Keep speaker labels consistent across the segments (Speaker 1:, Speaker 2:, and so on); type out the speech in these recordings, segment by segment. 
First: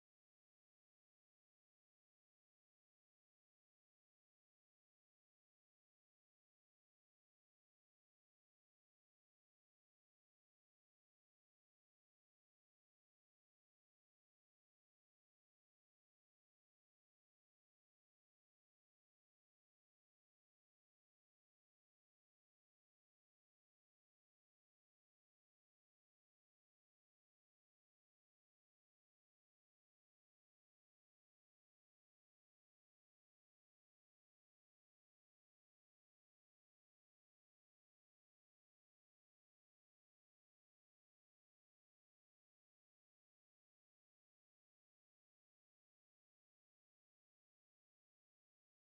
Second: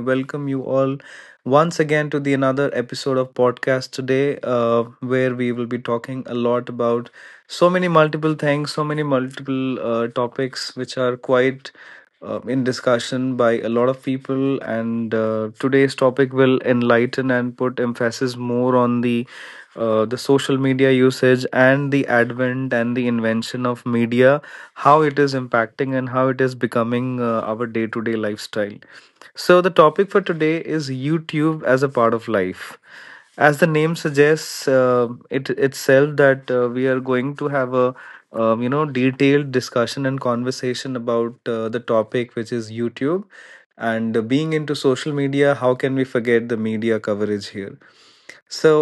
Speaker 1: welcome you all once again to the another episode of podcast today, where we will be talking a lot about so many multiple things, so many multiple topics, which are quite in discussion by a lot of people, and today's topic will enlighten and put emphasis more on the social media usage and the advent and the invention of media, how it is impacting and how it is becoming our day to day lifestyle. So the topic for today is YouTube as a part of life. As the name suggests, it itself that we are going to have a detailed discussion and conversation about the topic, which is YouTube. And being into social media, how can we forget the media coverage here? So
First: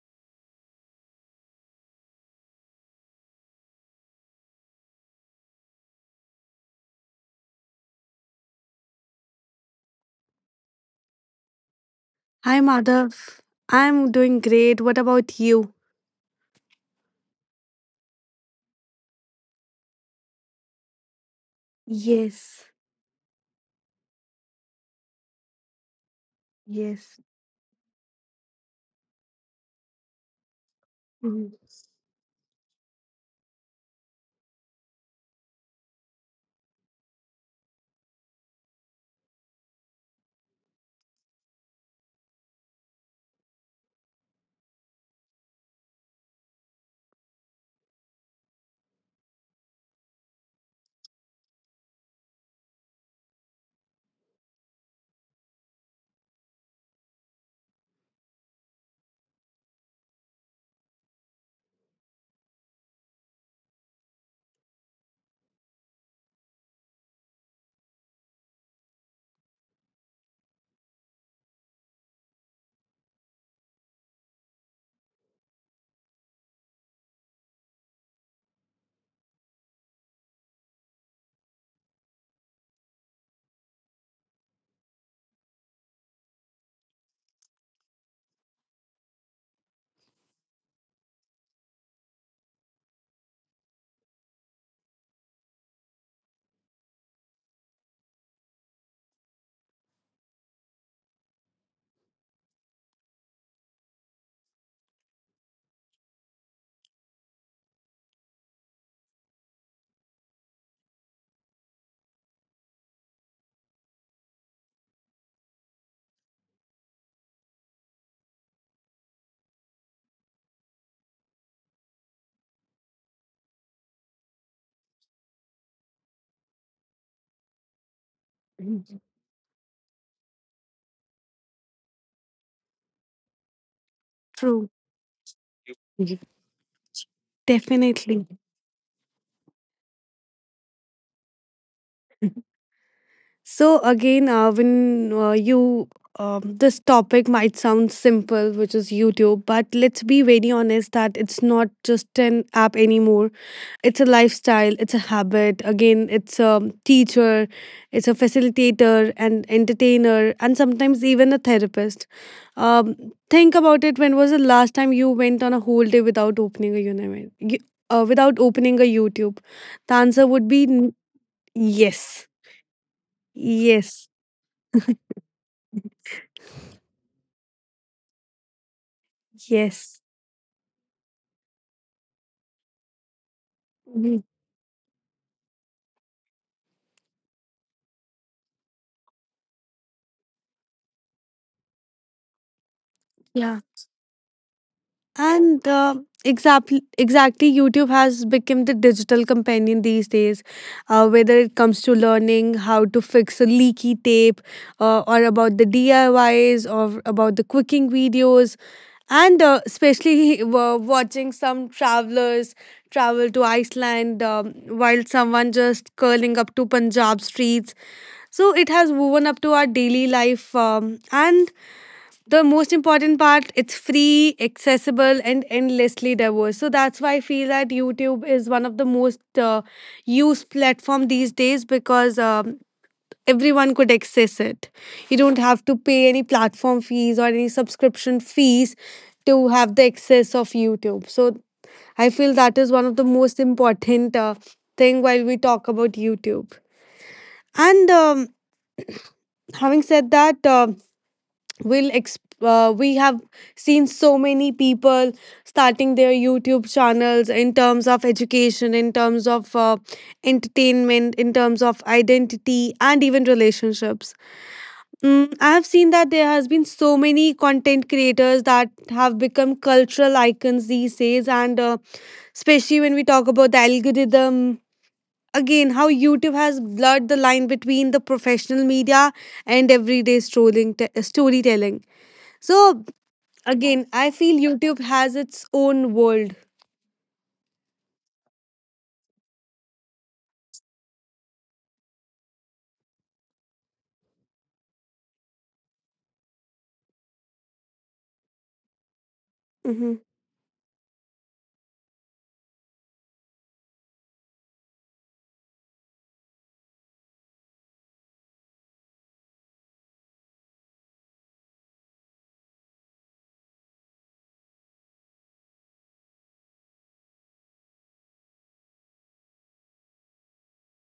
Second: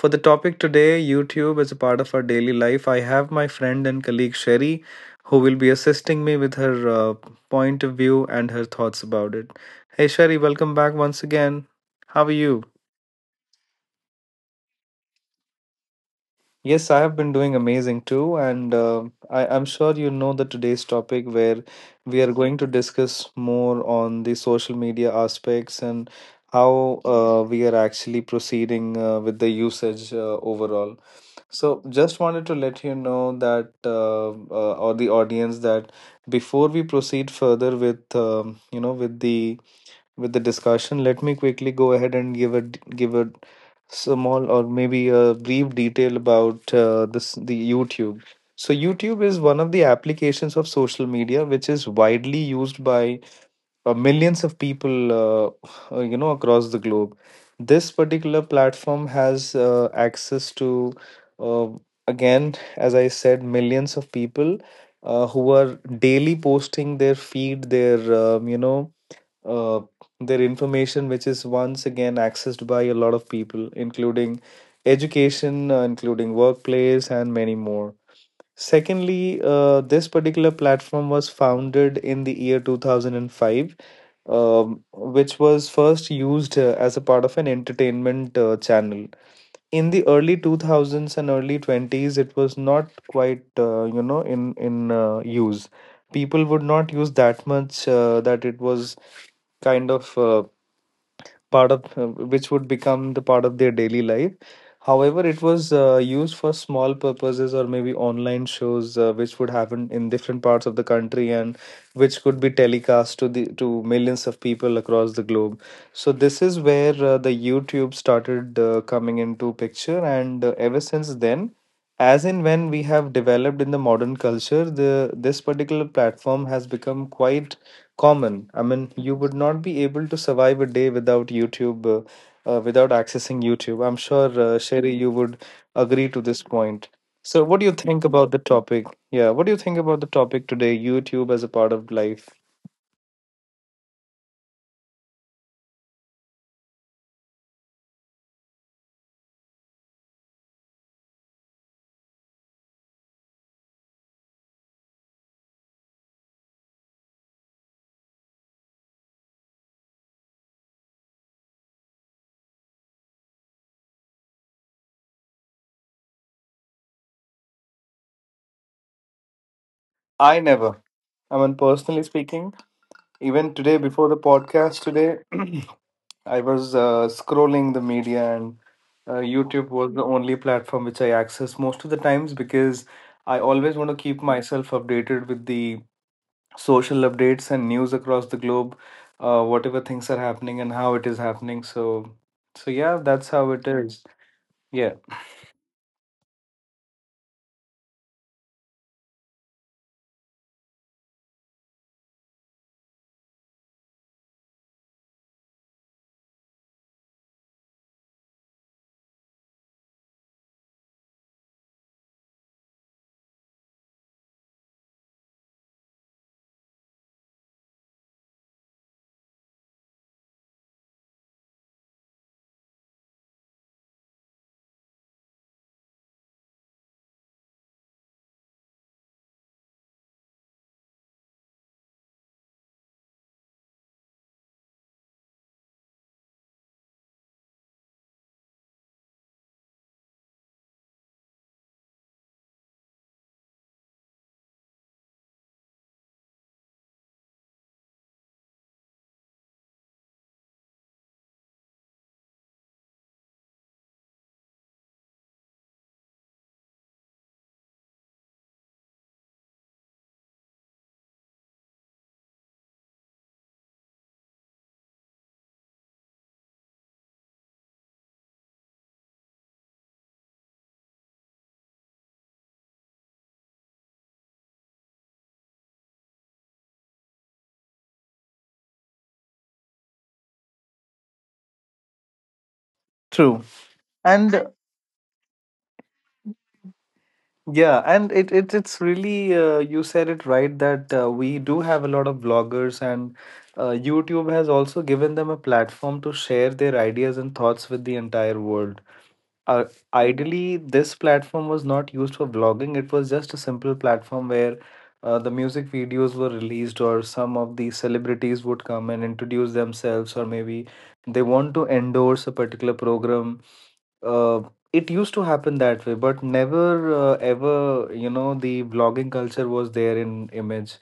Speaker 1: for the topic today, YouTube as a part of our daily life, I have my friend and colleague Sherry, who will be assisting me with her point of view and her thoughts about it. Hey Sherry, welcome back once again. How are
Speaker 2: Hi
Speaker 1: you?
Speaker 2: Madhav, I'm doing great. What about you?
Speaker 1: Yes, I have been doing amazing too, and I'm sure you know the today's topic, where we are
Speaker 2: Yes,
Speaker 1: going to discuss more on the social media aspects and
Speaker 2: yes.
Speaker 1: how we are actually proceeding with the usage overall.
Speaker 2: Mhm.
Speaker 1: So, just wanted to let you know that, or the audience, that before we proceed further with, with the discussion, let me quickly go ahead and give a small or maybe a brief detail about this the YouTube. So YouTube is one of the applications of social media, which is widely used by millions of people across the globe. This particular platform has access to uh, again, as I said, millions of people who are daily posting their feed, their uh, their information, which is once again accessed by a lot of people, including education, including workplace, and many more. Secondly, this particular platform was founded in the year 2005, which was first used as a part of an entertainment channel. In the early 2000s and early 20s, it was not quite in use. People would not use that much that it was kind of part of which would become the part of their daily life. However, it was used for small purposes or maybe online shows which would happen in different parts of the country and which could be telecast to the to millions of people across the globe. So this is where the YouTube started coming into picture, and ever since then, as in when we have developed in the modern culture, the this particular platform has become quite common. I
Speaker 2: Mhm.
Speaker 1: mean, you would not be able to survive a day without YouTube, without accessing YouTube. I'm sure,
Speaker 2: True,
Speaker 1: Sherry, you would
Speaker 2: Mhm.
Speaker 1: agree to this point. So, what do you
Speaker 2: definitely.
Speaker 1: think about the topic? Yeah, what do you think about the topic today, YouTube as a part of
Speaker 2: Mhm.
Speaker 1: life?
Speaker 2: So again, when you this topic might sound simple, which is YouTube, but let's be very honest that it's not just an app anymore. It's a lifestyle, it's a habit. Again, it's a teacher, it's a facilitator, an entertainer, and sometimes even a therapist. Um, think about it. When was the last time you went on a whole day without opening a uni- y- without opening a YouTube? The answer would
Speaker 1: I
Speaker 2: be n-
Speaker 1: never. I mean,
Speaker 2: yes,
Speaker 1: personally speaking, even today
Speaker 2: yes,
Speaker 1: before the podcast today, I was scrolling the media, and YouTube
Speaker 2: yes.
Speaker 1: was the only platform which I access most of the times, because I always want to
Speaker 2: Mhm.
Speaker 1: keep myself updated with the social updates and news across the globe, whatever things are happening and how it is happening. So, so yeah, that's
Speaker 2: Yeah.
Speaker 1: how it is. Yeah,
Speaker 2: And Exactly, YouTube has become the digital companion these days. Whether it comes to learning how to fix a leaky tape, or about the DIYs, or about the cooking videos, and especially watching some travelers travel to Iceland, while someone just curling up to Punjab streets. So it has woven up to our daily life, and the most important part, it's free, accessible, and endlessly diverse. So that's why I feel that YouTube is one of the most used platform these days, because everyone could access it. You don't have to pay any platform fees or any subscription fees to have the access of YouTube. So I feel that is one of the most important thing while we talk about YouTube. And Having said that, we have seen so many people starting their YouTube channels in terms of education, in terms of entertainment, in terms of identity, and even relationships. I have seen that there has been so many content creators that have become cultural icons these days. And Especially when we talk about the algorithm, again, how YouTube has blurred the line between the professional media and everyday storytelling. So
Speaker 1: true.
Speaker 2: again, I feel
Speaker 1: And
Speaker 2: YouTube has its own world.
Speaker 1: yeah, and it's really you said it right that we do have a lot of bloggers and YouTube has also given them a platform to share their ideas and thoughts with the entire world. uh,
Speaker 2: Mm-hmm.
Speaker 1: ideally, this platform was not used for vlogging. It was just a simple platform where the music videos were released or some of the celebrities would come and introduce themselves, or maybe they want to endorse a particular program. uh, it used to happen that way, but never ever, you know, the vlogging culture was there in image.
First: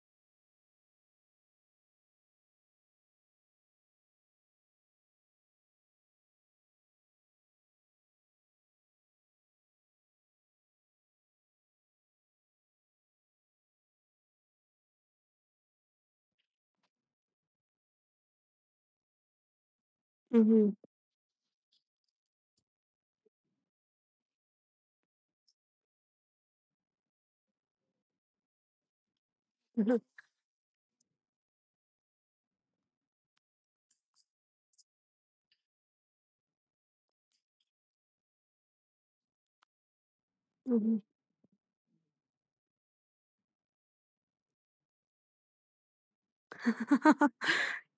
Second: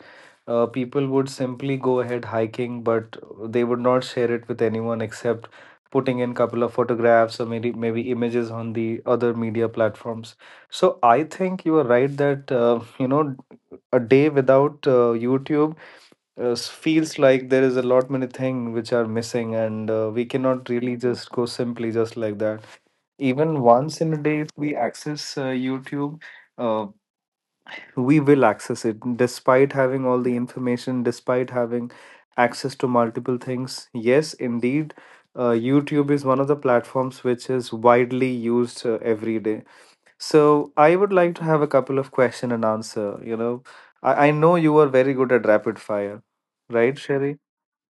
Speaker 1: People would simply go ahead hiking, but they would not share it with anyone except putting in couple of photographs or maybe images on the other media platforms. So I think you are right that, you know, a day without YouTube, feels like there is a lot many things which are missing, and we cannot
Speaker 2: Mm-hmm.
Speaker 1: really just go simply just like that. Even once in a day, if we access YouTube, uh, we will access it despite having all the information, despite having access to multiple things. Yes, indeed, YouTube is one of the platforms which is widely used every day. So I
Speaker 2: Mm-hmm.
Speaker 1: would like to have a couple of question and answer, you know. I know you are very good at rapid fire, right Sherry?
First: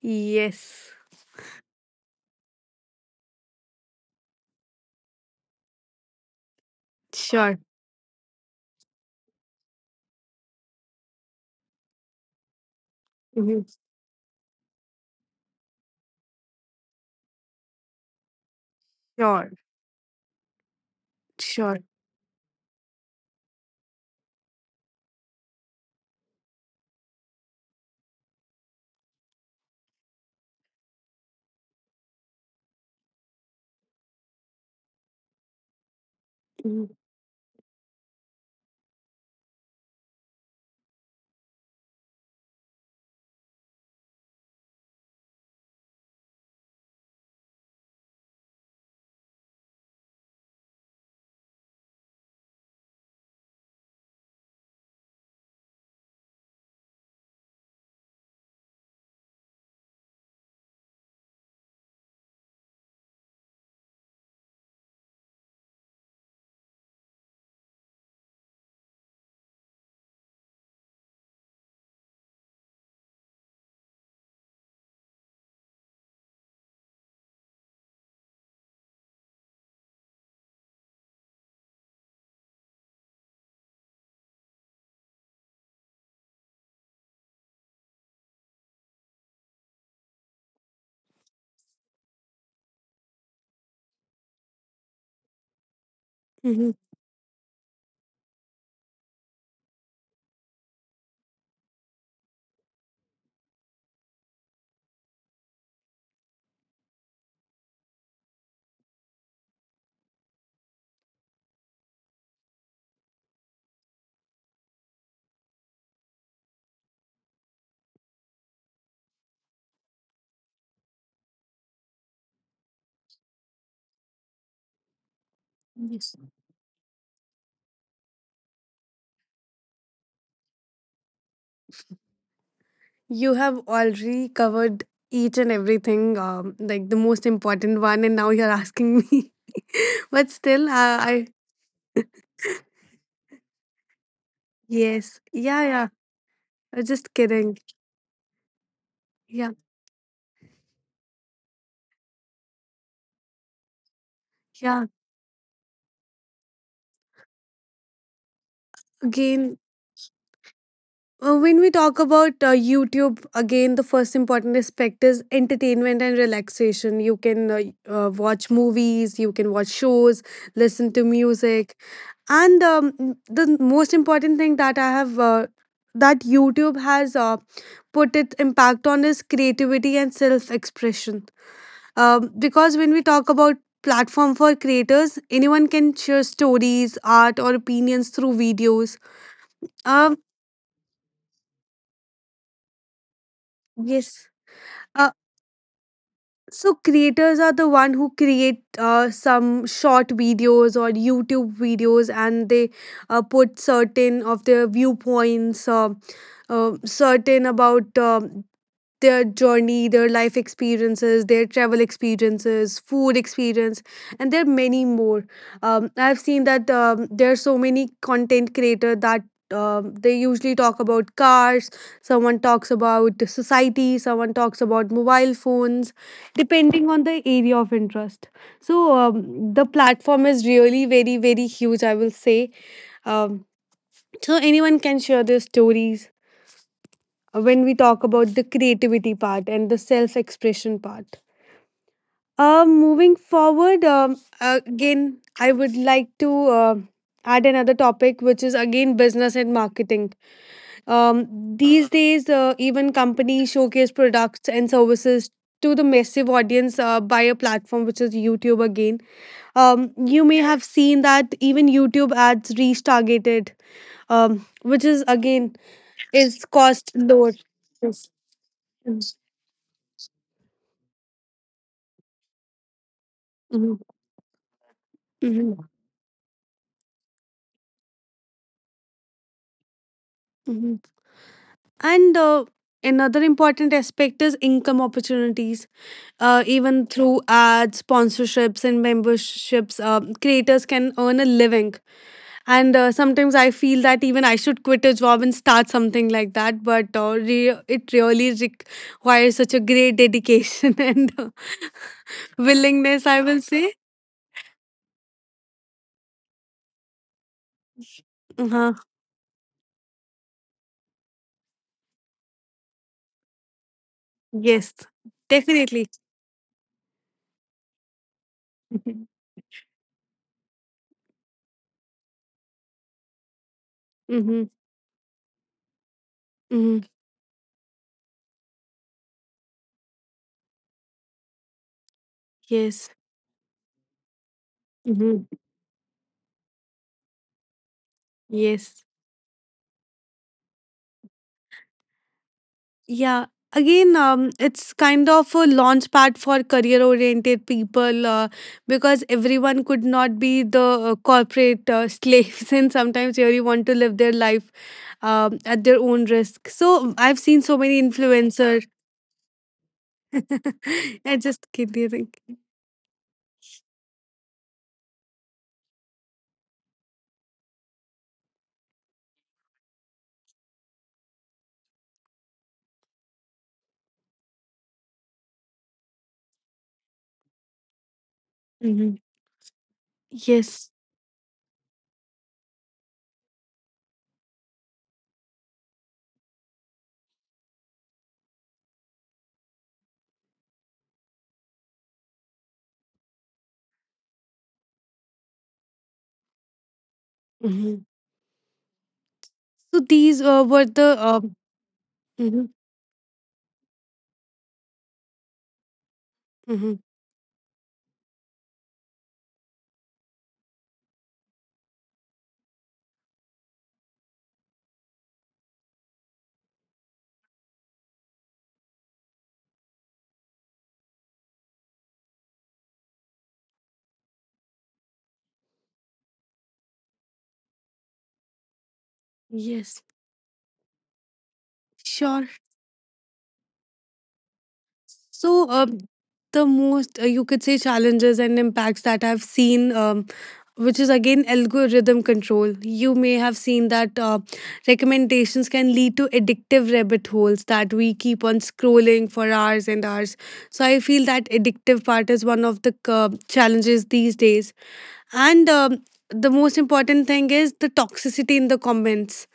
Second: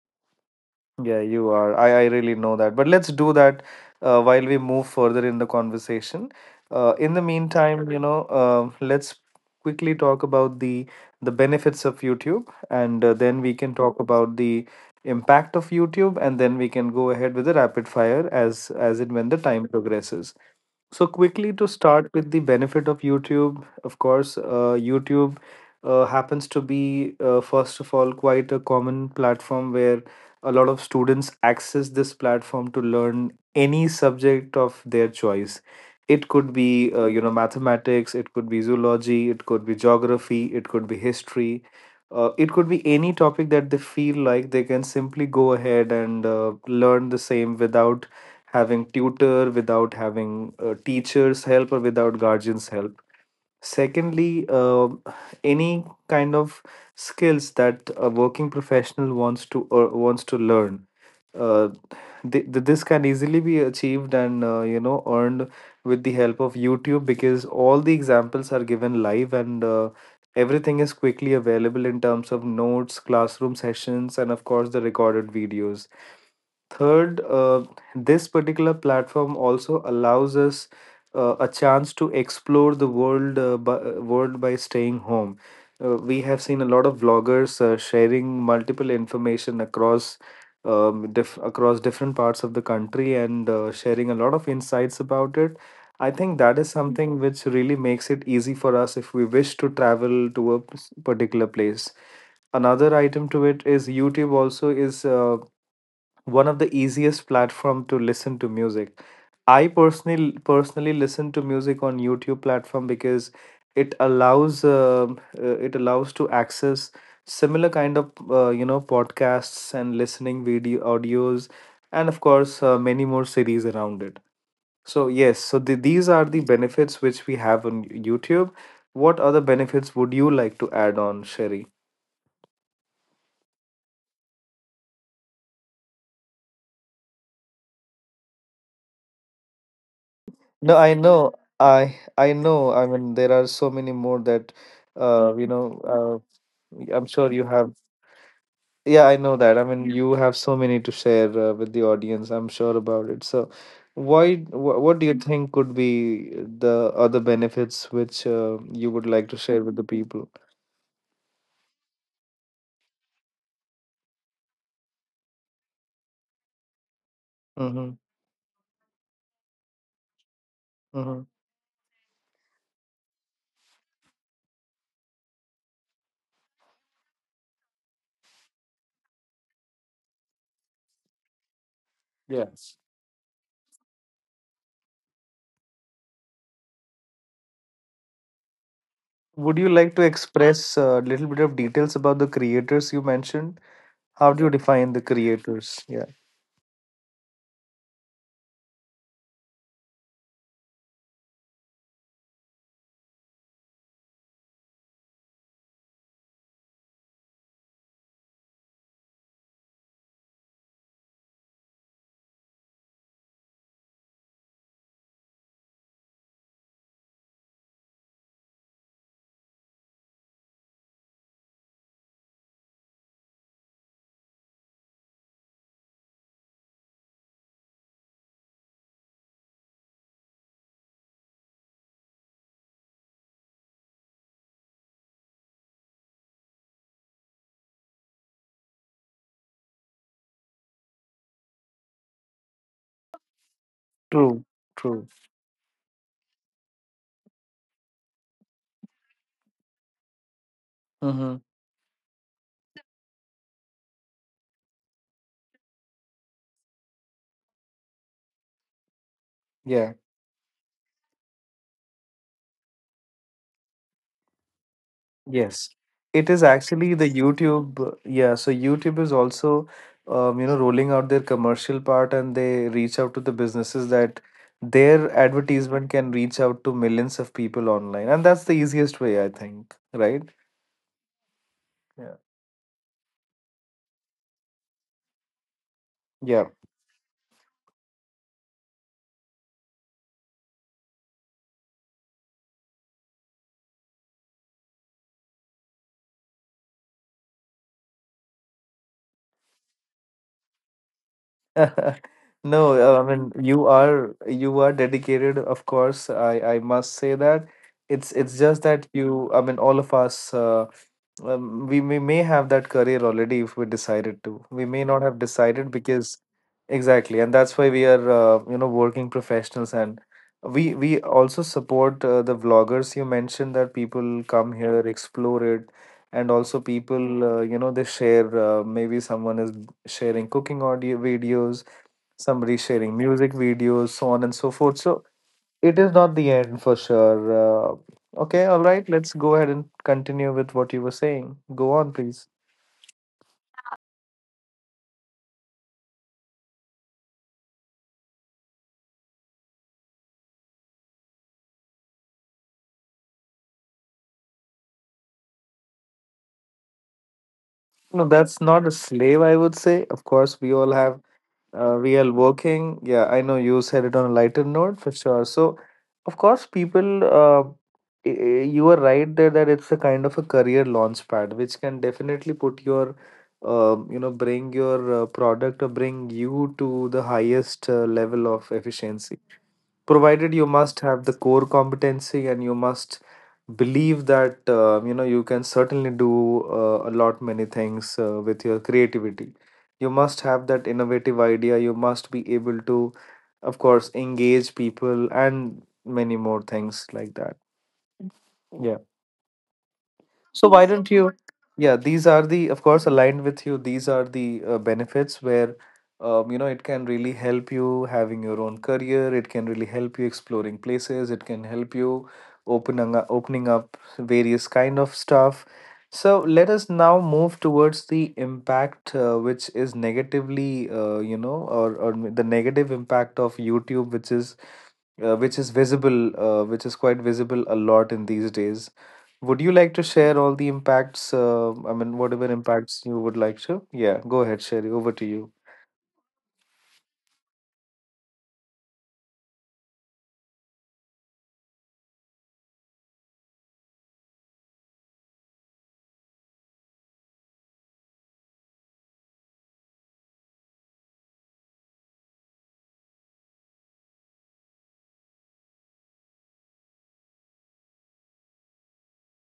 Speaker 2: yes.
Speaker 1: Yeah, you are. I really know that. But let's do that while we move further in the conversation. In the
Speaker 2: Sure.
Speaker 1: meantime, you know, um, let's quickly talk about the benefits of YouTube, and then we
Speaker 2: Mm-hmm.
Speaker 1: can talk about the impact of YouTube, and then we can go ahead with the rapid fire as and when the
Speaker 2: Sure.
Speaker 1: time progresses. So quickly, to
Speaker 2: Sure.
Speaker 1: start with the benefit of YouTube, of course, YouTube happens to be first of all, quite a common platform where a lot of students access this platform to learn any subject of their choice. It could be,
Speaker 2: Mm-hmm.
Speaker 1: mathematics, it could be zoology, it could be geography, it could be history, it could be any topic that they feel like they can simply go ahead and learn the same without having tutor, without having teachers help, or without guardians help. Secondly, any kind of skills that a working professional wants to or wants to learn, uh, this can easily be achieved and earned with the help of YouTube, because all the examples are given live, and everything is quickly available in terms of notes, classroom sessions, and of course the recorded videos. Third, this particular platform also allows us a chance to explore the world by staying home. We have seen a lot of vloggers sharing multiple information across across different parts of the country and sharing a lot of insights about it. I think that
Speaker 2: Mm-hmm.
Speaker 1: is something which really makes it easy for us if we wish to travel to particular place. Another item to it is YouTube also is one of the easiest platform to listen to music. I personally listen to music on YouTube platform because it allows to access similar kind of podcasts and listening video audios, and of course many more series around it. So yes, so
Speaker 2: Yes.
Speaker 1: these are the benefits which we have on YouTube. What other benefits would you like to add on, Sherry?
Speaker 2: You have already covered each and everything, like the most important one, and now you're asking me. but still,
Speaker 1: No,
Speaker 2: uh,
Speaker 1: I
Speaker 2: I
Speaker 1: know. I know. I mean, there are so many more that,
Speaker 2: yes,
Speaker 1: uh, you
Speaker 2: yeah, yeah.
Speaker 1: know,
Speaker 2: I was just
Speaker 1: I'm sure you
Speaker 2: kidding.
Speaker 1: have. Yeah, I know
Speaker 2: Yeah,
Speaker 1: that. I mean, you have so many to share with the audience. I'm sure about it. So, why?
Speaker 2: yeah.
Speaker 1: Wh what do you think could be the other benefits which you would like to
Speaker 2: Again,
Speaker 1: share with the people?
Speaker 2: When we talk about YouTube, again, the first important aspect is entertainment and relaxation. You can uh,
Speaker 1: Mm-hmm.
Speaker 2: uh, watch movies, you can watch shows, listen to
Speaker 1: Mm-hmm.
Speaker 2: music. And the most important thing that YouTube has put its impact on is creativity and self expression. Because
Speaker 1: Yes.
Speaker 2: when we talk about platform for creators, anyone can share stories, art, or opinions through videos.
Speaker 1: Would you like to
Speaker 2: Um,
Speaker 1: express a little bit of details about the creators you mentioned?
Speaker 2: yes.
Speaker 1: How do you define
Speaker 2: Uh,
Speaker 1: the creators? Yeah.
Speaker 2: so creators are the one who create some short videos or YouTube videos, and they put certain of their viewpoints. Certain about their journey, their life experiences, their travel experiences, food experience, and there are many more. I've seen that there are so many content creators that they usually talk about cars, someone talks about the society, someone talks about mobile phones, depending on the area of interest. So the platform is really very, very huge, I will say. Um, so anyone can share their stories when we talk about the creativity part and the self expression part. Moving forward,
Speaker 1: True.
Speaker 2: again,
Speaker 1: True.
Speaker 2: I would like to add another topic, which is again business and marketing.
Speaker 1: Mm-hmm.
Speaker 2: These days, even companies showcase products and services to the massive audience by a platform which is YouTube again.
Speaker 1: Yeah.
Speaker 2: You may have seen that even YouTube ads reach targeted, which is again
Speaker 1: Yes, it
Speaker 2: is
Speaker 1: is
Speaker 2: cost
Speaker 1: actually the
Speaker 2: lower.
Speaker 1: YouTube.
Speaker 2: Yes.
Speaker 1: Yeah, so YouTube is also, rolling out their commercial part, and they reach out to the
Speaker 2: Mm-hmm.
Speaker 1: businesses that their
Speaker 2: hmm
Speaker 1: advertisement can reach out to millions of people online. And that's the easiest way, I think, right?
Speaker 2: hmm And
Speaker 1: Yeah.
Speaker 2: another important aspect is income opportunities.
Speaker 1: Yeah.
Speaker 2: Even through ads, sponsorships, and memberships, creators can earn a living. And sometimes I feel that even I should quit a job and start something like that. But it really requires such a great dedication and
Speaker 1: No,
Speaker 2: willingness, I
Speaker 1: I mean,
Speaker 2: will say.
Speaker 1: you are dedicated, of course. I must say that it's just
Speaker 2: Uh-huh.
Speaker 1: that you. I mean, all of us. We may have that career already if we decided to. We
Speaker 2: Yes,
Speaker 1: may not have decided
Speaker 2: definitely.
Speaker 1: because exactly, and that's why we are, working professionals, and we also support the vloggers. You mentioned that people
Speaker 2: Mm-hmm.
Speaker 1: come here, explore it, and also
Speaker 2: Mm-hmm.
Speaker 1: people, they share. Maybe someone is sharing cooking audio videos, somebody
Speaker 2: Yes.
Speaker 1: sharing music videos, so on and so forth. So
Speaker 2: Mm-hmm.
Speaker 1: it is not the end for sure. Okay, all
Speaker 2: Yes.
Speaker 1: right. Let's go ahead and continue with what you were saying. Go on, please.
Speaker 2: Yeah. Again, it's kind of a launch pad for career oriented people, because everyone could not be the corporate slaves, and sometimes they really want to live their life at their own risk. So I've seen so many
Speaker 1: No, that's
Speaker 2: influencers.
Speaker 1: not a slave, I would say. Of course, we all have
Speaker 2: I just kidding.
Speaker 1: real working. Yeah, I know you said it on a lighter note for sure. So, of course, people, you are right there that it's a kind of a career launch pad, which can definitely put your, bring your product or bring you to the highest level of
Speaker 2: Mm-hmm.
Speaker 1: efficiency provided you
Speaker 2: Yes.
Speaker 1: must have the core competency and you must believe that you know you can certainly do a lot many things with your creativity. You must have that innovative idea. You must be able to of course engage people and many more things like that.
Speaker 2: hmm
Speaker 1: Yeah,
Speaker 2: So these
Speaker 1: so
Speaker 2: were
Speaker 1: why
Speaker 2: the.
Speaker 1: don't you? Yeah, these are
Speaker 2: Mhm,
Speaker 1: the, of course, aligned with you. These are the benefits where, you know, it
Speaker 2: mhm.
Speaker 1: can really help you having your own career. It can really help you exploring places. It can help you opening up various kind of stuff. So let us now move towards the impact, which is negatively, you know, or the negative impact of YouTube, which is visible, which is quite visible a lot in these days. Would you
Speaker 2: Yes.
Speaker 1: like to share all the impacts? I mean,
Speaker 2: Sure.
Speaker 1: whatever impacts you would like to? Yeah, go ahead, Sherry. Over to you.
Speaker 2: So, the most you could say challenges and impacts that I've seen, which is again algorithm control. You may have seen that recommendations can lead to addictive rabbit holes that we keep on scrolling for hours and hours. So I feel that addictive part is one of the challenges these days. And the most important thing is the toxicity in the comments.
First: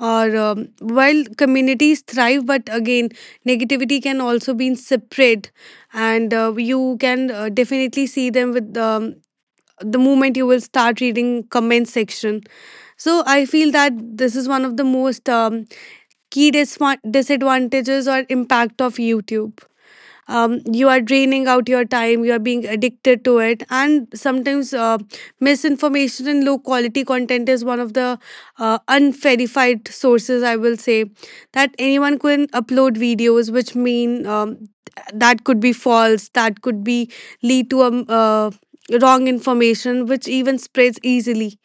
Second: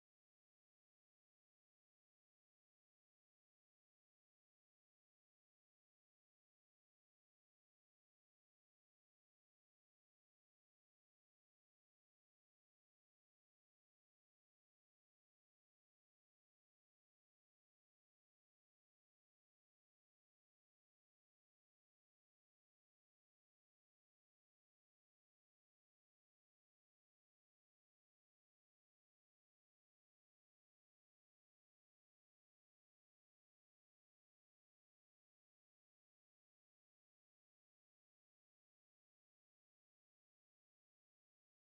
Speaker 2: Or While communities thrive, but again, negativity can also be spread, and you can definitely see them with the moment you will start reading comment section. So I feel that this is one of the most key disadvantages or impact of YouTube. You are draining out your time, you are being addicted to it, and sometimes misinformation and low quality content is one of the unverified sources, I will say, that anyone can upload videos, which mean that could be false, that could be lead to wrong information which even spreads easily.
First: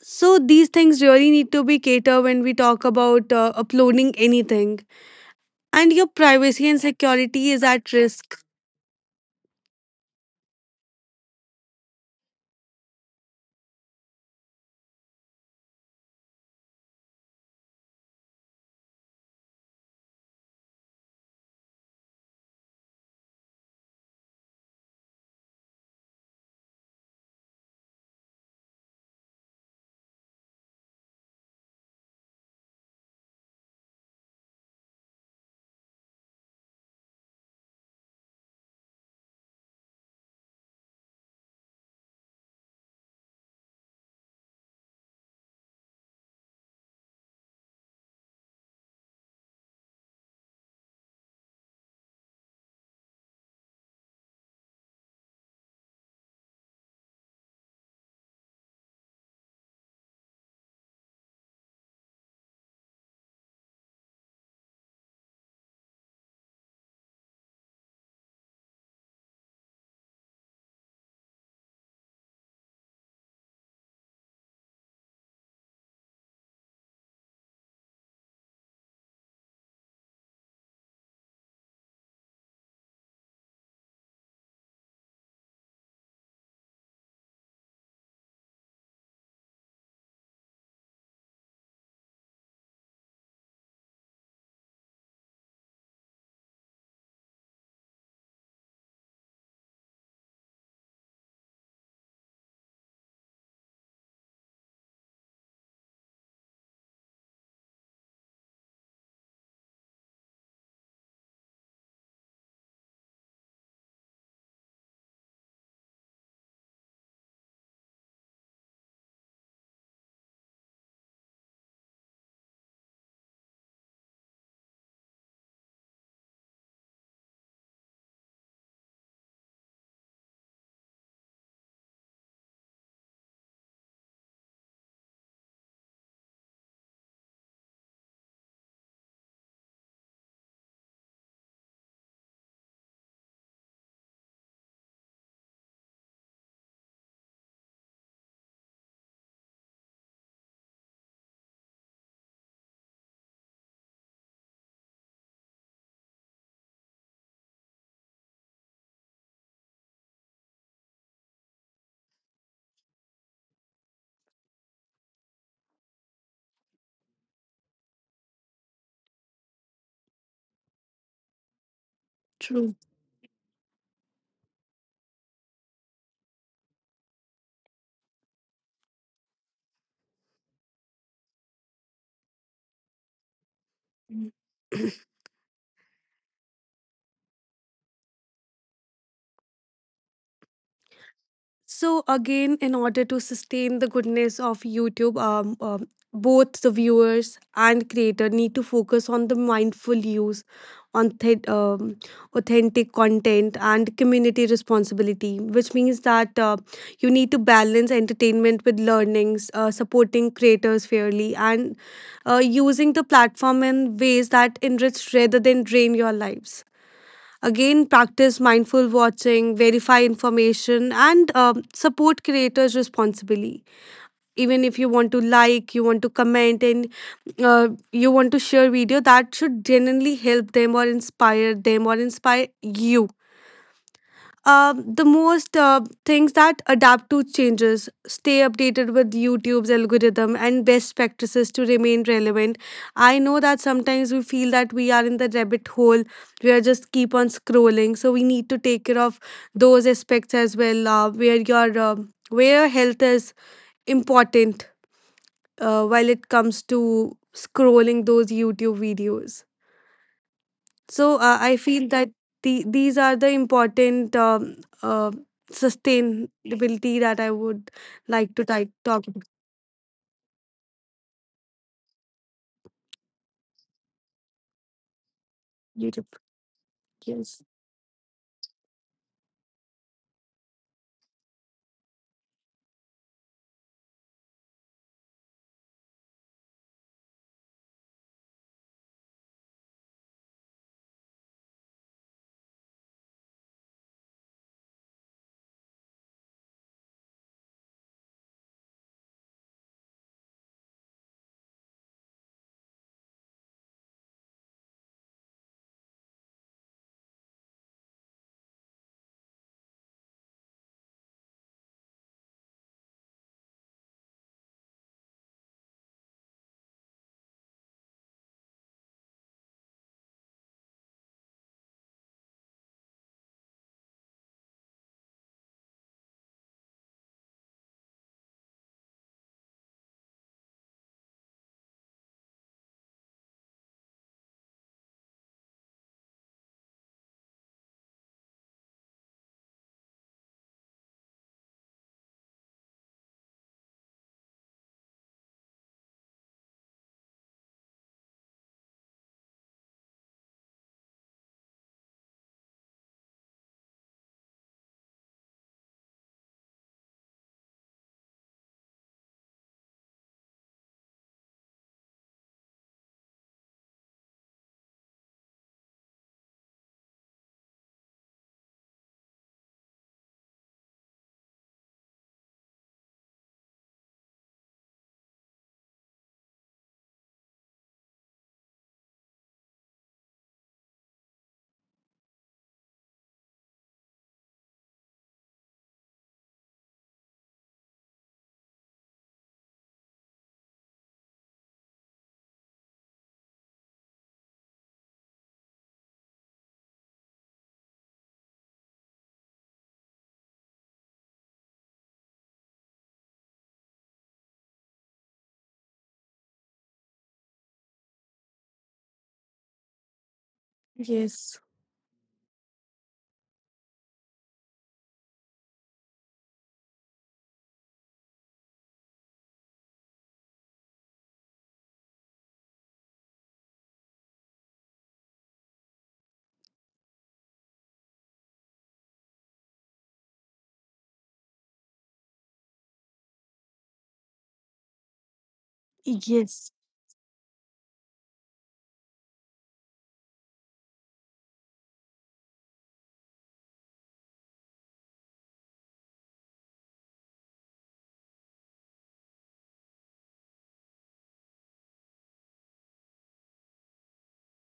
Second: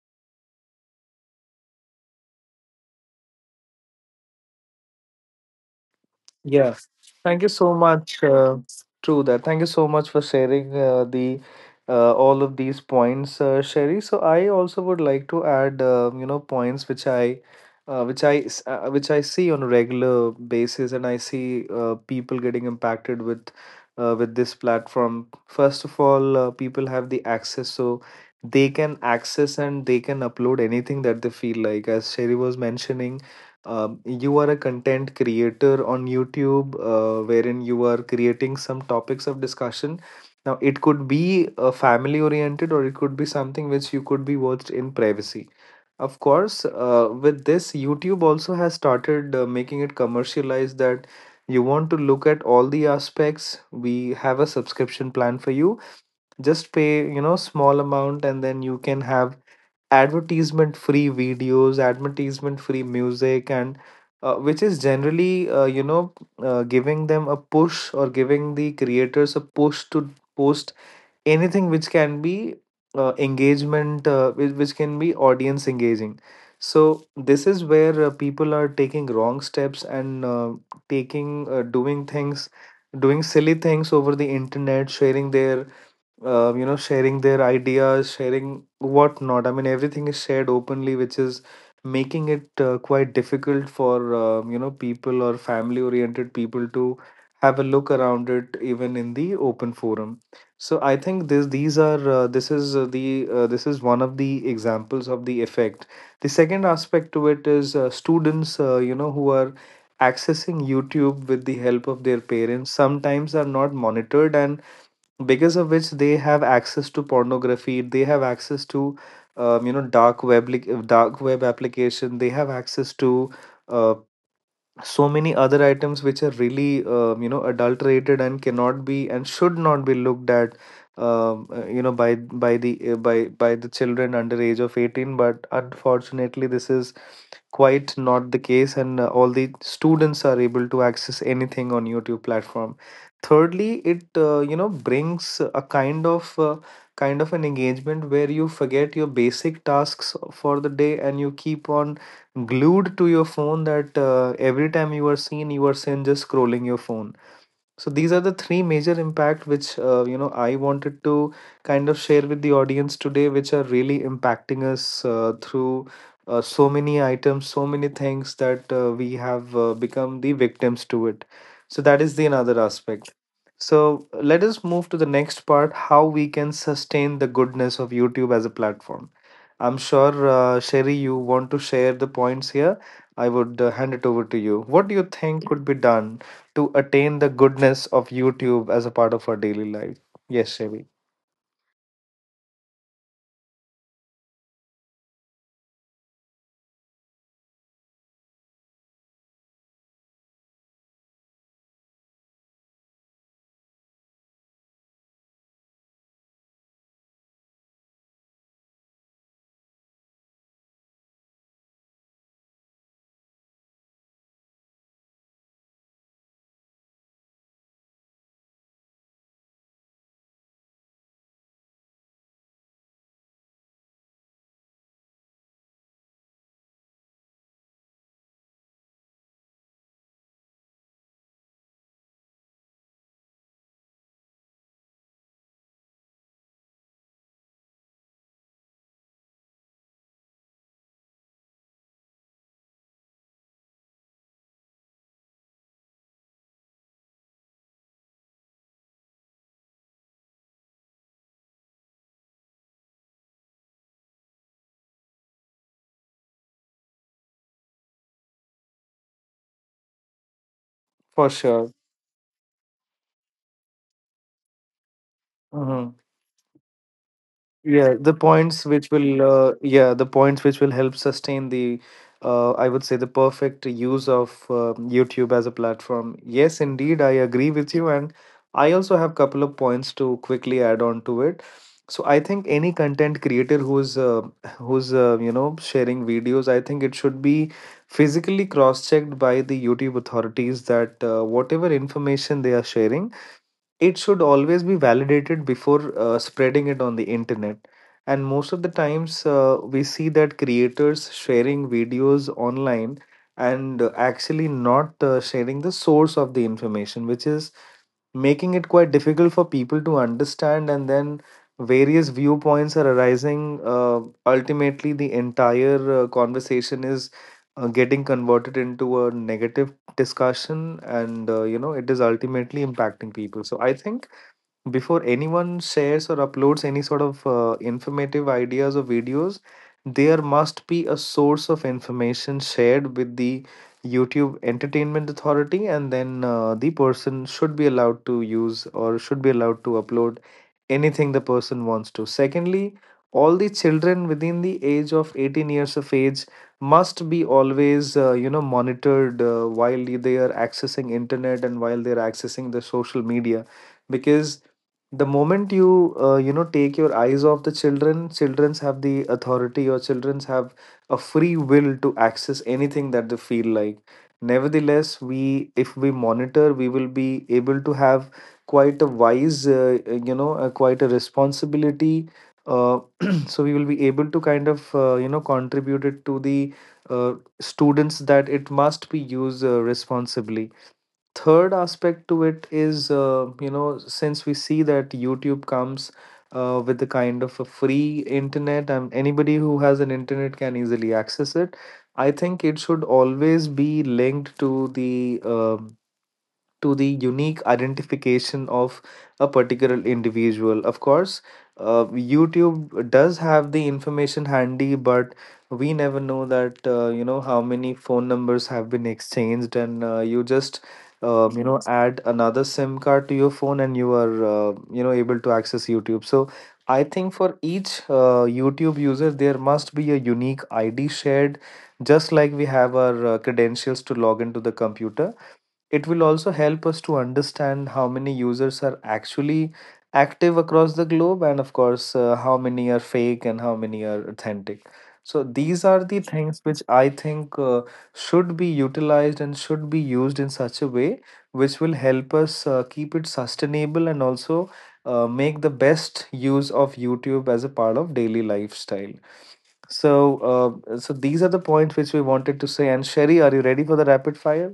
Speaker 2: So these things really need to be catered when we talk about uploading anything. And your privacy
Speaker 1: Yeah,
Speaker 2: and
Speaker 1: thank you
Speaker 2: security is
Speaker 1: so
Speaker 2: at
Speaker 1: much.
Speaker 2: risk.
Speaker 1: True that. Thank you so much for sharing the all of these points, Sherry. So I also would like to add, you know, points which I, s- which I see on a regular basis, and I see people getting impacted with this platform. First of all, people have the access, so they can access and they can upload anything that they feel like. As Sherry was mentioning, you are a content creator on YouTube, wherein you are creating some topics of discussion. Now, it could be family oriented or it could be something which you could be watched in privacy. Of course, with this, YouTube also has started making it commercialized that you want to look at all the aspects. We have a subscription plan for you. Just pay, you know, small amount and then you can have advertisement free videos, advertisement free music, and which is generally you know giving them a push or giving the creators a push to post anything which can be engagement which can be audience engaging. So this is where people are taking wrong steps and taking doing things doing silly things over the internet, sharing their you know, sharing their ideas, sharing what not. I mean, everything is shared openly, which is making it quite difficult for you know, people or family oriented people to have a look around it even in the open forum. So I think this these are this is one of the examples of the effect. The second aspect to it is students, you know, who are accessing YouTube with the help of their parents sometimes are not monitored, and because of which they have access to pornography, they have access to you know, dark web application, they have access to uh, so many other items which are really you know, adulterated and cannot be and should not be looked at you know, by the children under age of 18. But unfortunately this is quite not the case, and all the students are able to access anything on YouTube platform. Thirdly, it you know, brings a kind of an engagement where you forget your basic tasks for the day and you keep on glued to your phone, that every time you are seen, you are seen just scrolling your phone. So these are the three major impact which you know, I wanted to kind of share with the audience today, which are really impacting us through so many items, so many things that we have become the victims to it. So that is the another
Speaker 2: True.
Speaker 1: aspect. So let us move to the next part: how we can sustain the goodness of YouTube as a platform. I'm sure, Sherry, you want to share the points here. I would hand it over to you. What do you think could be done to attain the goodness of YouTube as a part of our daily life? Yes, Sherry,
Speaker 2: So again, in order to sustain the goodness of YouTube, both the viewers and creator need to focus on the mindful use, on authentic content and community responsibility, which means that you need to balance entertainment with learnings, supporting creators fairly, and using the platform in ways that enrich rather than drain your lives. Again, practice mindful watching, verify information, and support creators responsibly. Even if you want to like, you want to comment, and you want to share video, that should genuinely help them or inspire you. The most Things that adapt to changes, stay updated with YouTube's algorithm and best practices to remain relevant. I know that sometimes we feel that we are in the rabbit hole, we are just keep on scrolling. So we need to take care of those aspects as well, where your health is important while it comes to scrolling those YouTube videos. So
Speaker 1: for
Speaker 2: uh, I
Speaker 1: sure.
Speaker 2: feel that these are the important uh,
Speaker 1: Mm-hmm.
Speaker 2: sustainability that I would
Speaker 1: Yeah, the
Speaker 2: like to
Speaker 1: points which
Speaker 2: talk about.
Speaker 1: will help sustain the I would say the perfect use of YouTube as a
Speaker 2: YouTube.
Speaker 1: platform. Yes, indeed, I
Speaker 2: Yes.
Speaker 1: agree with you, and I also have couple of points to quickly add on to it. So I think any content creator who's you know, sharing videos, I think it should be physically cross checked by the YouTube authorities, that whatever information they are sharing, it should always be validated before spreading it on the internet. And most of the times we see that creators sharing videos online and actually not sharing the source of the information, which is making it quite difficult for people to understand, and then various viewpoints are arising. Ultimately the entire conversation is getting converted into a negative discussion, and you know, it is ultimately impacting people. So I think before anyone shares or uploads any sort of informative ideas or videos, there must be a source of information shared with the YouTube Entertainment Authority, and then the person should be allowed to use or should be allowed to upload anything the person wants to. Secondly, all the children within the age of 18 years of age must be always you know, monitored while they are accessing internet and while they are accessing the social media, because the moment you you know, take your eyes off the children, children's have the authority or children's have a free will to access anything that they feel like. Nevertheless, we if we monitor, we will be able to have quite a wise you know, quite a responsibility, uh, so we will be able to kind of you know, contribute it to the uh, students that it must be used responsibly. Third aspect to it is you know, since we see that YouTube comes with the kind of a free internet and anybody who has an internet can easily access it, I think it should always be linked to the unique identification of a particular individual. Of course, YouTube does have the information handy, but we never know that you know, how many phone numbers have been exchanged, and you just
Speaker 2: Yes.
Speaker 1: you know, add another sim card to your phone and you are you know, able to access YouTube. So I think for each YouTube user there must be a unique id shared, just like we have our credentials to log into the computer. It will also help us to understand how many users are actually active across the globe, and of course, how many are fake and how many are authentic. So these are the things
Speaker 2: Yes.
Speaker 1: which I think should be utilized and should be used in such a way which will help us keep it sustainable and also make the best use of YouTube as a part of daily lifestyle. So, so these are the points which we wanted to say. And Sherry, are you ready for the rapid fire?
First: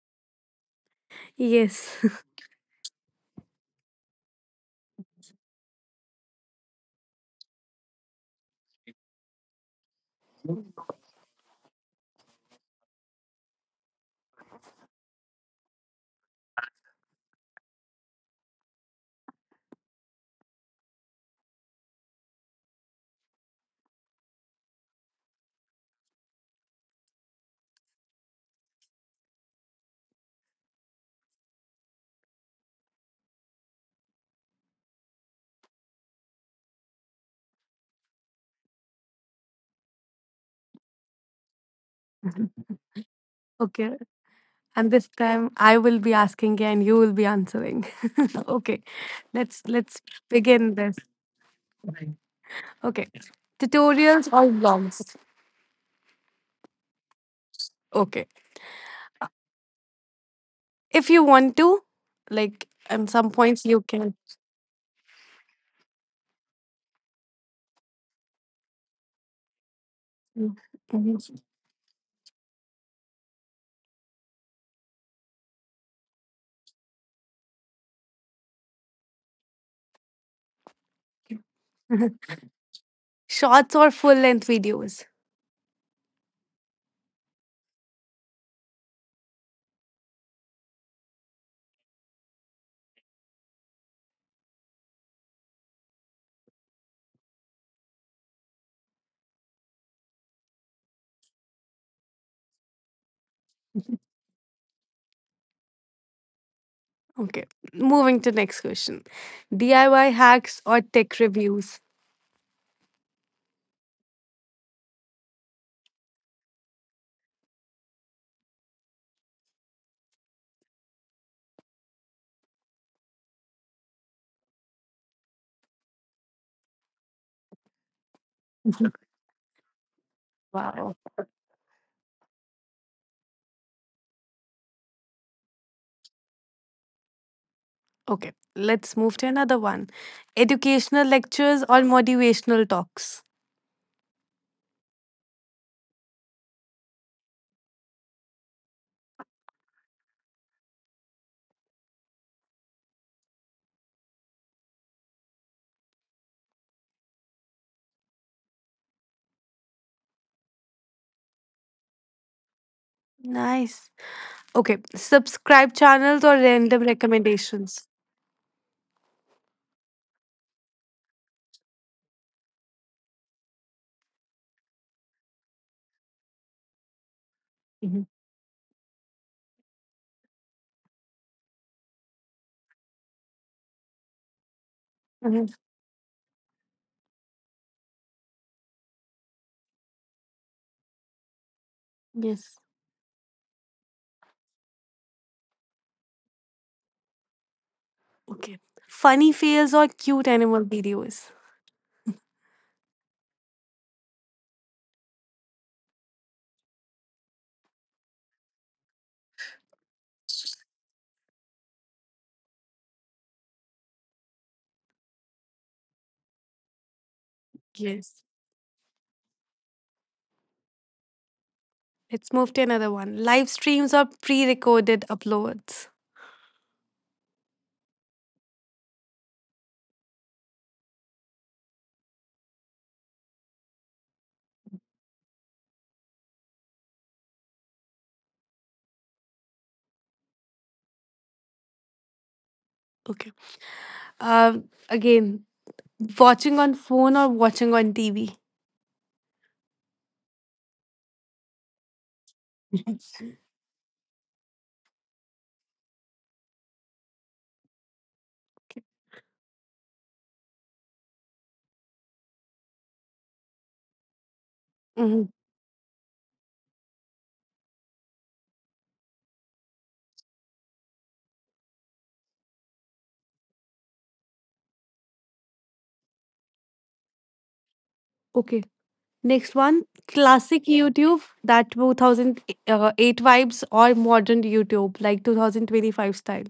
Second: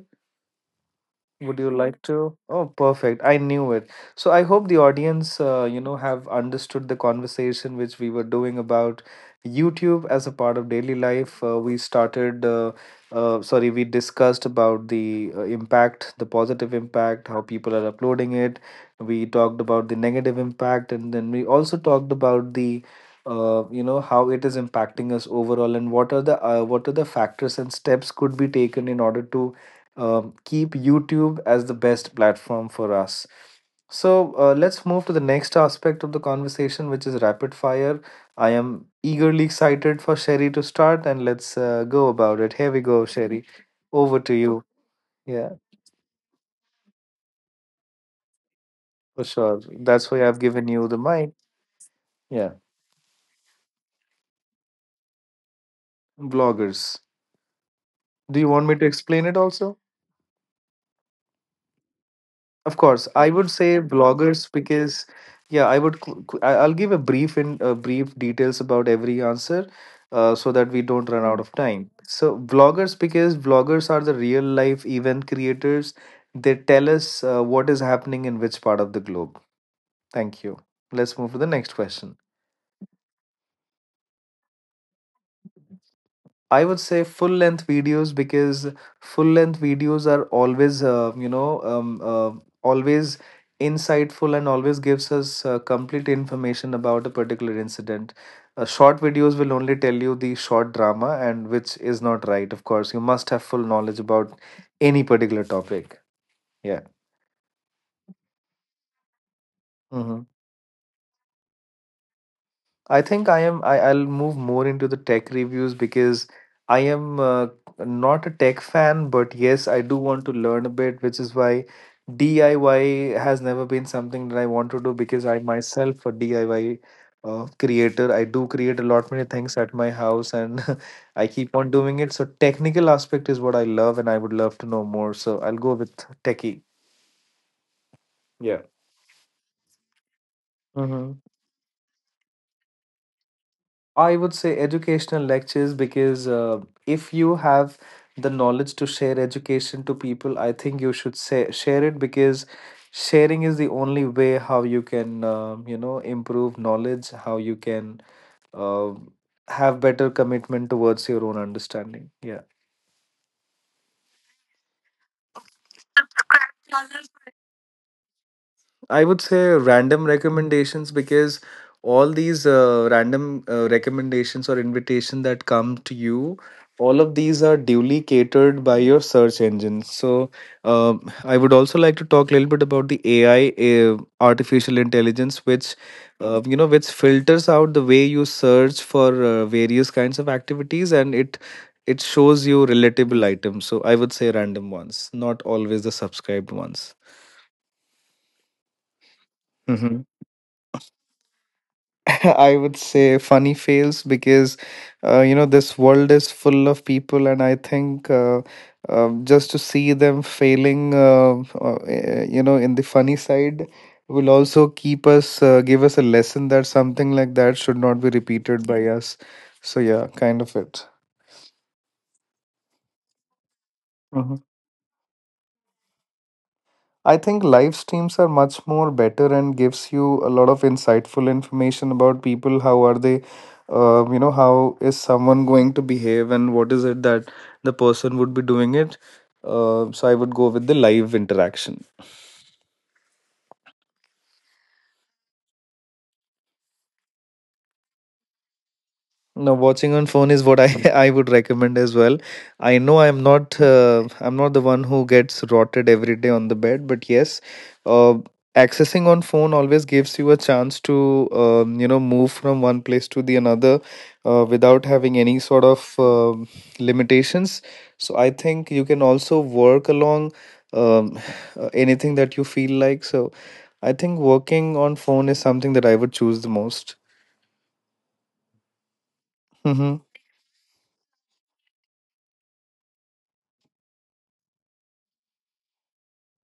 Speaker 1: Would you like
Speaker 2: Yes.
Speaker 1: to? Oh, perfect. I knew it. So I hope the audience, you know, have understood the conversation which we were doing about YouTube as a part of daily life. We discussed about the impact, the positive impact, how people are uploading it. We talked about the negative impact, and then we also talked about the you know, how it is impacting us overall, and what are the factors and steps could be taken in order to keep YouTube as the best platform for us. So let's move to the next aspect of the conversation, which is rapid fire. I am eagerly excited for Sherry to start, and let's go about it. Here we go, Sherry.
Speaker 2: okay.
Speaker 1: Over to you.
Speaker 2: And this
Speaker 1: Yeah,
Speaker 2: time I will be asking and you will be answering. okay.
Speaker 1: for sure.
Speaker 2: Let's
Speaker 1: That's why I've given
Speaker 2: begin
Speaker 1: you the
Speaker 2: this.
Speaker 1: mic. Yeah,
Speaker 2: Okay. Tutorials or vlogs?
Speaker 1: bloggers.
Speaker 2: Okay.
Speaker 1: Do you want me to explain it also?
Speaker 2: If you want to, like,
Speaker 1: Of course,
Speaker 2: at
Speaker 1: I
Speaker 2: some
Speaker 1: would
Speaker 2: points
Speaker 1: say
Speaker 2: you can.
Speaker 1: bloggers because, yeah, I would. I'll give a brief in brief details about every answer, so that we don't run
Speaker 2: Mhm.
Speaker 1: out of time. So bloggers because bloggers are the real life event creators. They tell us what is happening in which part of the globe. Thank you. Let's move to the next question.
Speaker 2: Shorts or full length videos?
Speaker 1: I would say full length videos because full length videos are always insightful and always gives us complete information about a particular incident. Short videos will only tell you the short drama, and which is not right. Of course, you must have full knowledge about any particular topic. Yeah.
Speaker 2: Okay. Moving to next question. DIY
Speaker 1: Mm-hmm.
Speaker 2: hacks or tech reviews?
Speaker 1: I think I am I, I'll move more into the tech reviews because I am not a tech fan, but yes, I do want to learn a bit, which is why DIY has never been something that I want to do because I myself a DIY creator. I do create a lot many things at my house and
Speaker 2: Wow.
Speaker 1: I keep on doing it. So technical aspect is what I love and I would love to know more. So I'll go with techie.
Speaker 2: Okay.
Speaker 1: Yeah.
Speaker 2: Let's move to another one. Educational
Speaker 1: Mm-hmm.
Speaker 2: lectures or motivational talks?
Speaker 1: I would say educational lectures because if you have the knowledge to share education to people, I think you should say, share it because sharing is the only way how you can you know improve knowledge, how you can uh, have better commitment towards your own understanding. Yeah.
Speaker 2: Nice. Okay. Subscribe channels or random recommendations?
Speaker 1: I would say random recommendations because all these random recommendations or invitation that come to you, all of these are duly
Speaker 2: Mhm.
Speaker 1: catered by your search engine. So I would also like to talk a little bit about the AI, artificial
Speaker 2: Mhm.
Speaker 1: intelligence, which you know, which filters out the way you search for various kinds of activities, and it shows
Speaker 2: Yes.
Speaker 1: you relatable items. So I would say random ones, not always the subscribed ones.
Speaker 2: Okay. Funny fails or cute animal videos?
Speaker 1: I would say funny fails because you know this world is full of people, and I think just to see them failing, you know, in the funny side will also keep us give us a lesson that something like that should not be
Speaker 2: Yes.
Speaker 1: repeated by us. So yeah, kind of it.
Speaker 2: Let's move to another one. Live streams or pre recorded uploads?
Speaker 1: I think live streams are much more better and gives you a lot of insightful information about people. How are they? You know, how is someone going to behave, and what is it that the person would be doing it? So I would go with the live interaction.
Speaker 2: Okay. Again Watching on phone or watching on TV?
Speaker 1: No, watching on phone is what I I would recommend as well. I know I'm not the one who gets rotted every day on the bed, but yes, uh, accessing on phone always gives you a chance to you know move from one place to the another without having
Speaker 2: Mhm.
Speaker 1: any sort of limitations. So I think you can also work along um, anything that you feel like. So I think working on phone is something that I would choose the most.
Speaker 2: Okay. Next one,
Speaker 1: Mm-hmm.
Speaker 2: classic YouTube, that 2008 vibes or modern YouTube, like 2025 style,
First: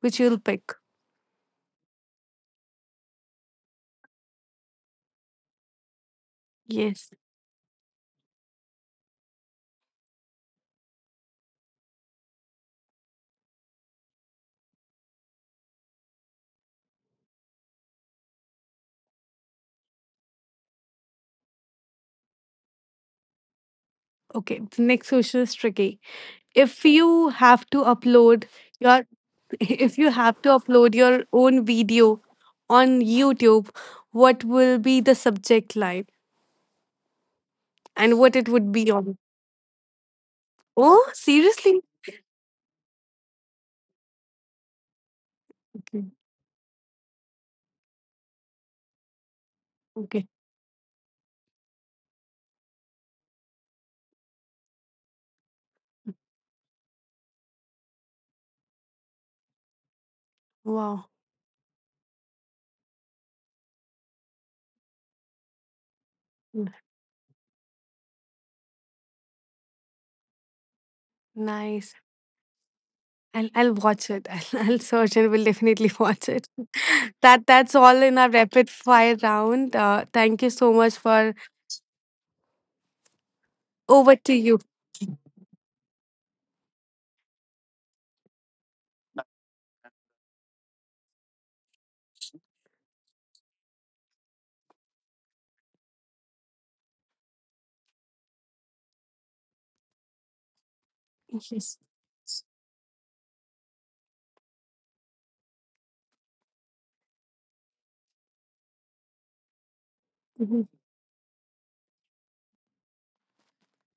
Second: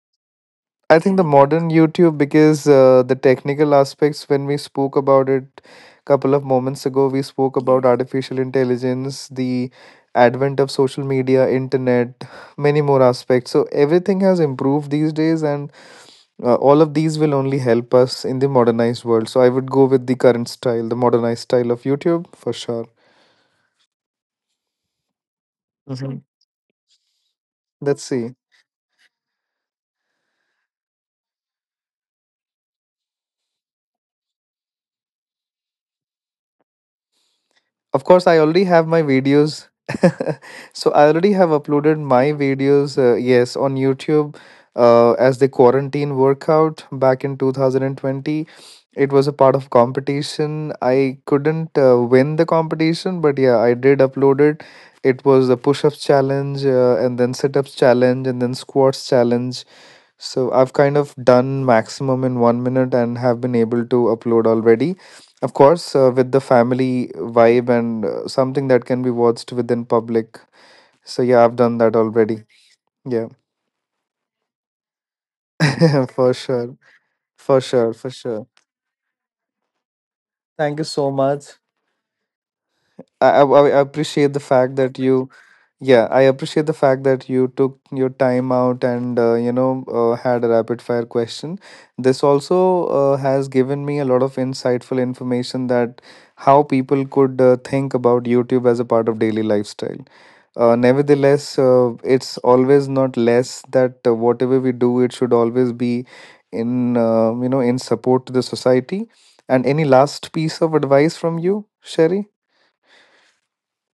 Speaker 2: which you'll pick.
Speaker 1: I think the modern YouTube because the technical aspects when we spoke about it couple of moments ago
Speaker 2: Yes.
Speaker 1: we spoke about yes, artificial intelligence, the advent of social media, internet, many more aspects, so everything has improved these days and all of these will only help us in the modernized world, so I would go with the current style, the modernized style of YouTube for sure.
Speaker 2: Okay. The next question is tricky.
Speaker 1: Mhm.
Speaker 2: If you have to
Speaker 1: Let's see.
Speaker 2: upload your, if you have to upload your own video on YouTube, what will be the subject line
Speaker 1: Of
Speaker 2: and
Speaker 1: course,
Speaker 2: what
Speaker 1: I
Speaker 2: it
Speaker 1: already
Speaker 2: would
Speaker 1: have
Speaker 2: be
Speaker 1: my
Speaker 2: on?
Speaker 1: videos. So I
Speaker 2: Oh,
Speaker 1: already have
Speaker 2: seriously?
Speaker 1: uploaded my videos, yes, on YouTube as the
Speaker 2: Okay.
Speaker 1: quarantine workout back in 2020. It was a part of
Speaker 2: Okay.
Speaker 1: competition. I couldn't win the competition, but yeah, I did upload it. It was the push-ups challenge, and then sit-ups challenge, and then squats challenge. So I've kind
Speaker 2: Wow,
Speaker 1: of done maximum in 1 minute and have been able to upload already. Of course, with the
Speaker 2: n-
Speaker 1: family vibe and something that can be watched within public. So yeah, I've done
Speaker 2: nice.
Speaker 1: that already. Yeah,
Speaker 2: I'll watch it. I'll search and will definitely watch
Speaker 1: for
Speaker 2: it.
Speaker 1: sure,
Speaker 2: That
Speaker 1: for
Speaker 2: that's
Speaker 1: sure,
Speaker 2: all
Speaker 1: for
Speaker 2: in our
Speaker 1: sure.
Speaker 2: rapid fire round. Thank you so
Speaker 1: Thank you
Speaker 2: much
Speaker 1: so
Speaker 2: for
Speaker 1: much. I
Speaker 2: over to
Speaker 1: appreciate the
Speaker 2: you.
Speaker 1: fact that you, yeah, I appreciate the fact that you took your time out and you know had a rapid fire question. This also has given me a lot of insightful information that how people could think about YouTube as a part of daily lifestyle. Nevertheless,
Speaker 2: Yes.
Speaker 1: it's always not less that whatever we do, it should always be in you know in support to the society. And any last
Speaker 2: Mhm.
Speaker 1: piece of advice from you, Sherry,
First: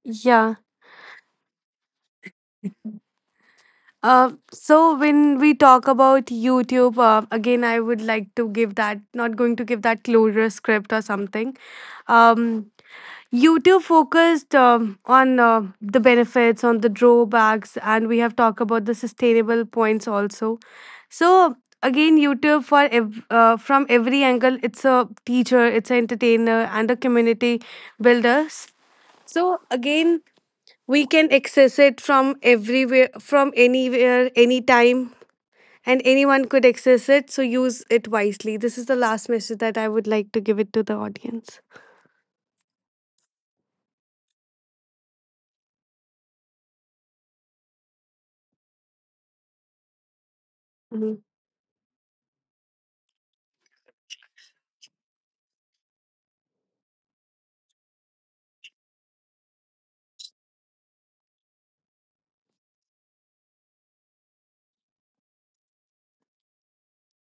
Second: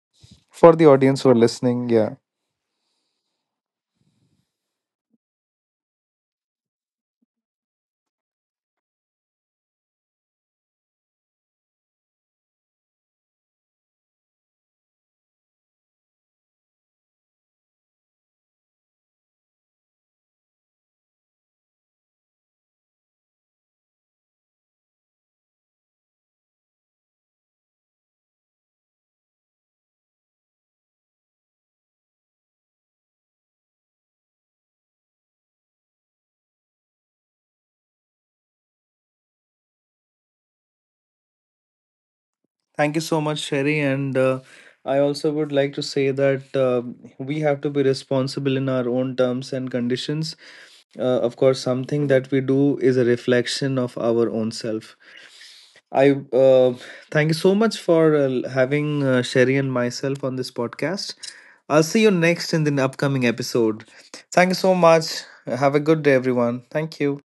Speaker 2: Yeah.
Speaker 1: for the audience who are listening? Yeah.
Speaker 2: So when we talk about YouTube, again, I would like to give that, not going to give that closure script or something. Um, YouTube focused on the benefits, on the drawbacks, and we have talked about the sustainable points also. So again, YouTube for from every angle, it's a teacher, it's an entertainer, and a community builder. So again, we can access it from everywhere, from anywhere, anytime, and anyone could access it. So use it wisely. This is the last message that I would like to give it to the audience.
Speaker 1: Thank you so much, Sherry. And I also would like to say that we have to be responsible in our own terms and conditions.
Speaker 2: Mhm.
Speaker 1: Of course, something that we do is a reflection of our own self. I uh, Thank you so much for having Sherry and myself on this podcast. I'll see you next in the upcoming episode. Thank you so much. Have a good day, everyone. Thank you.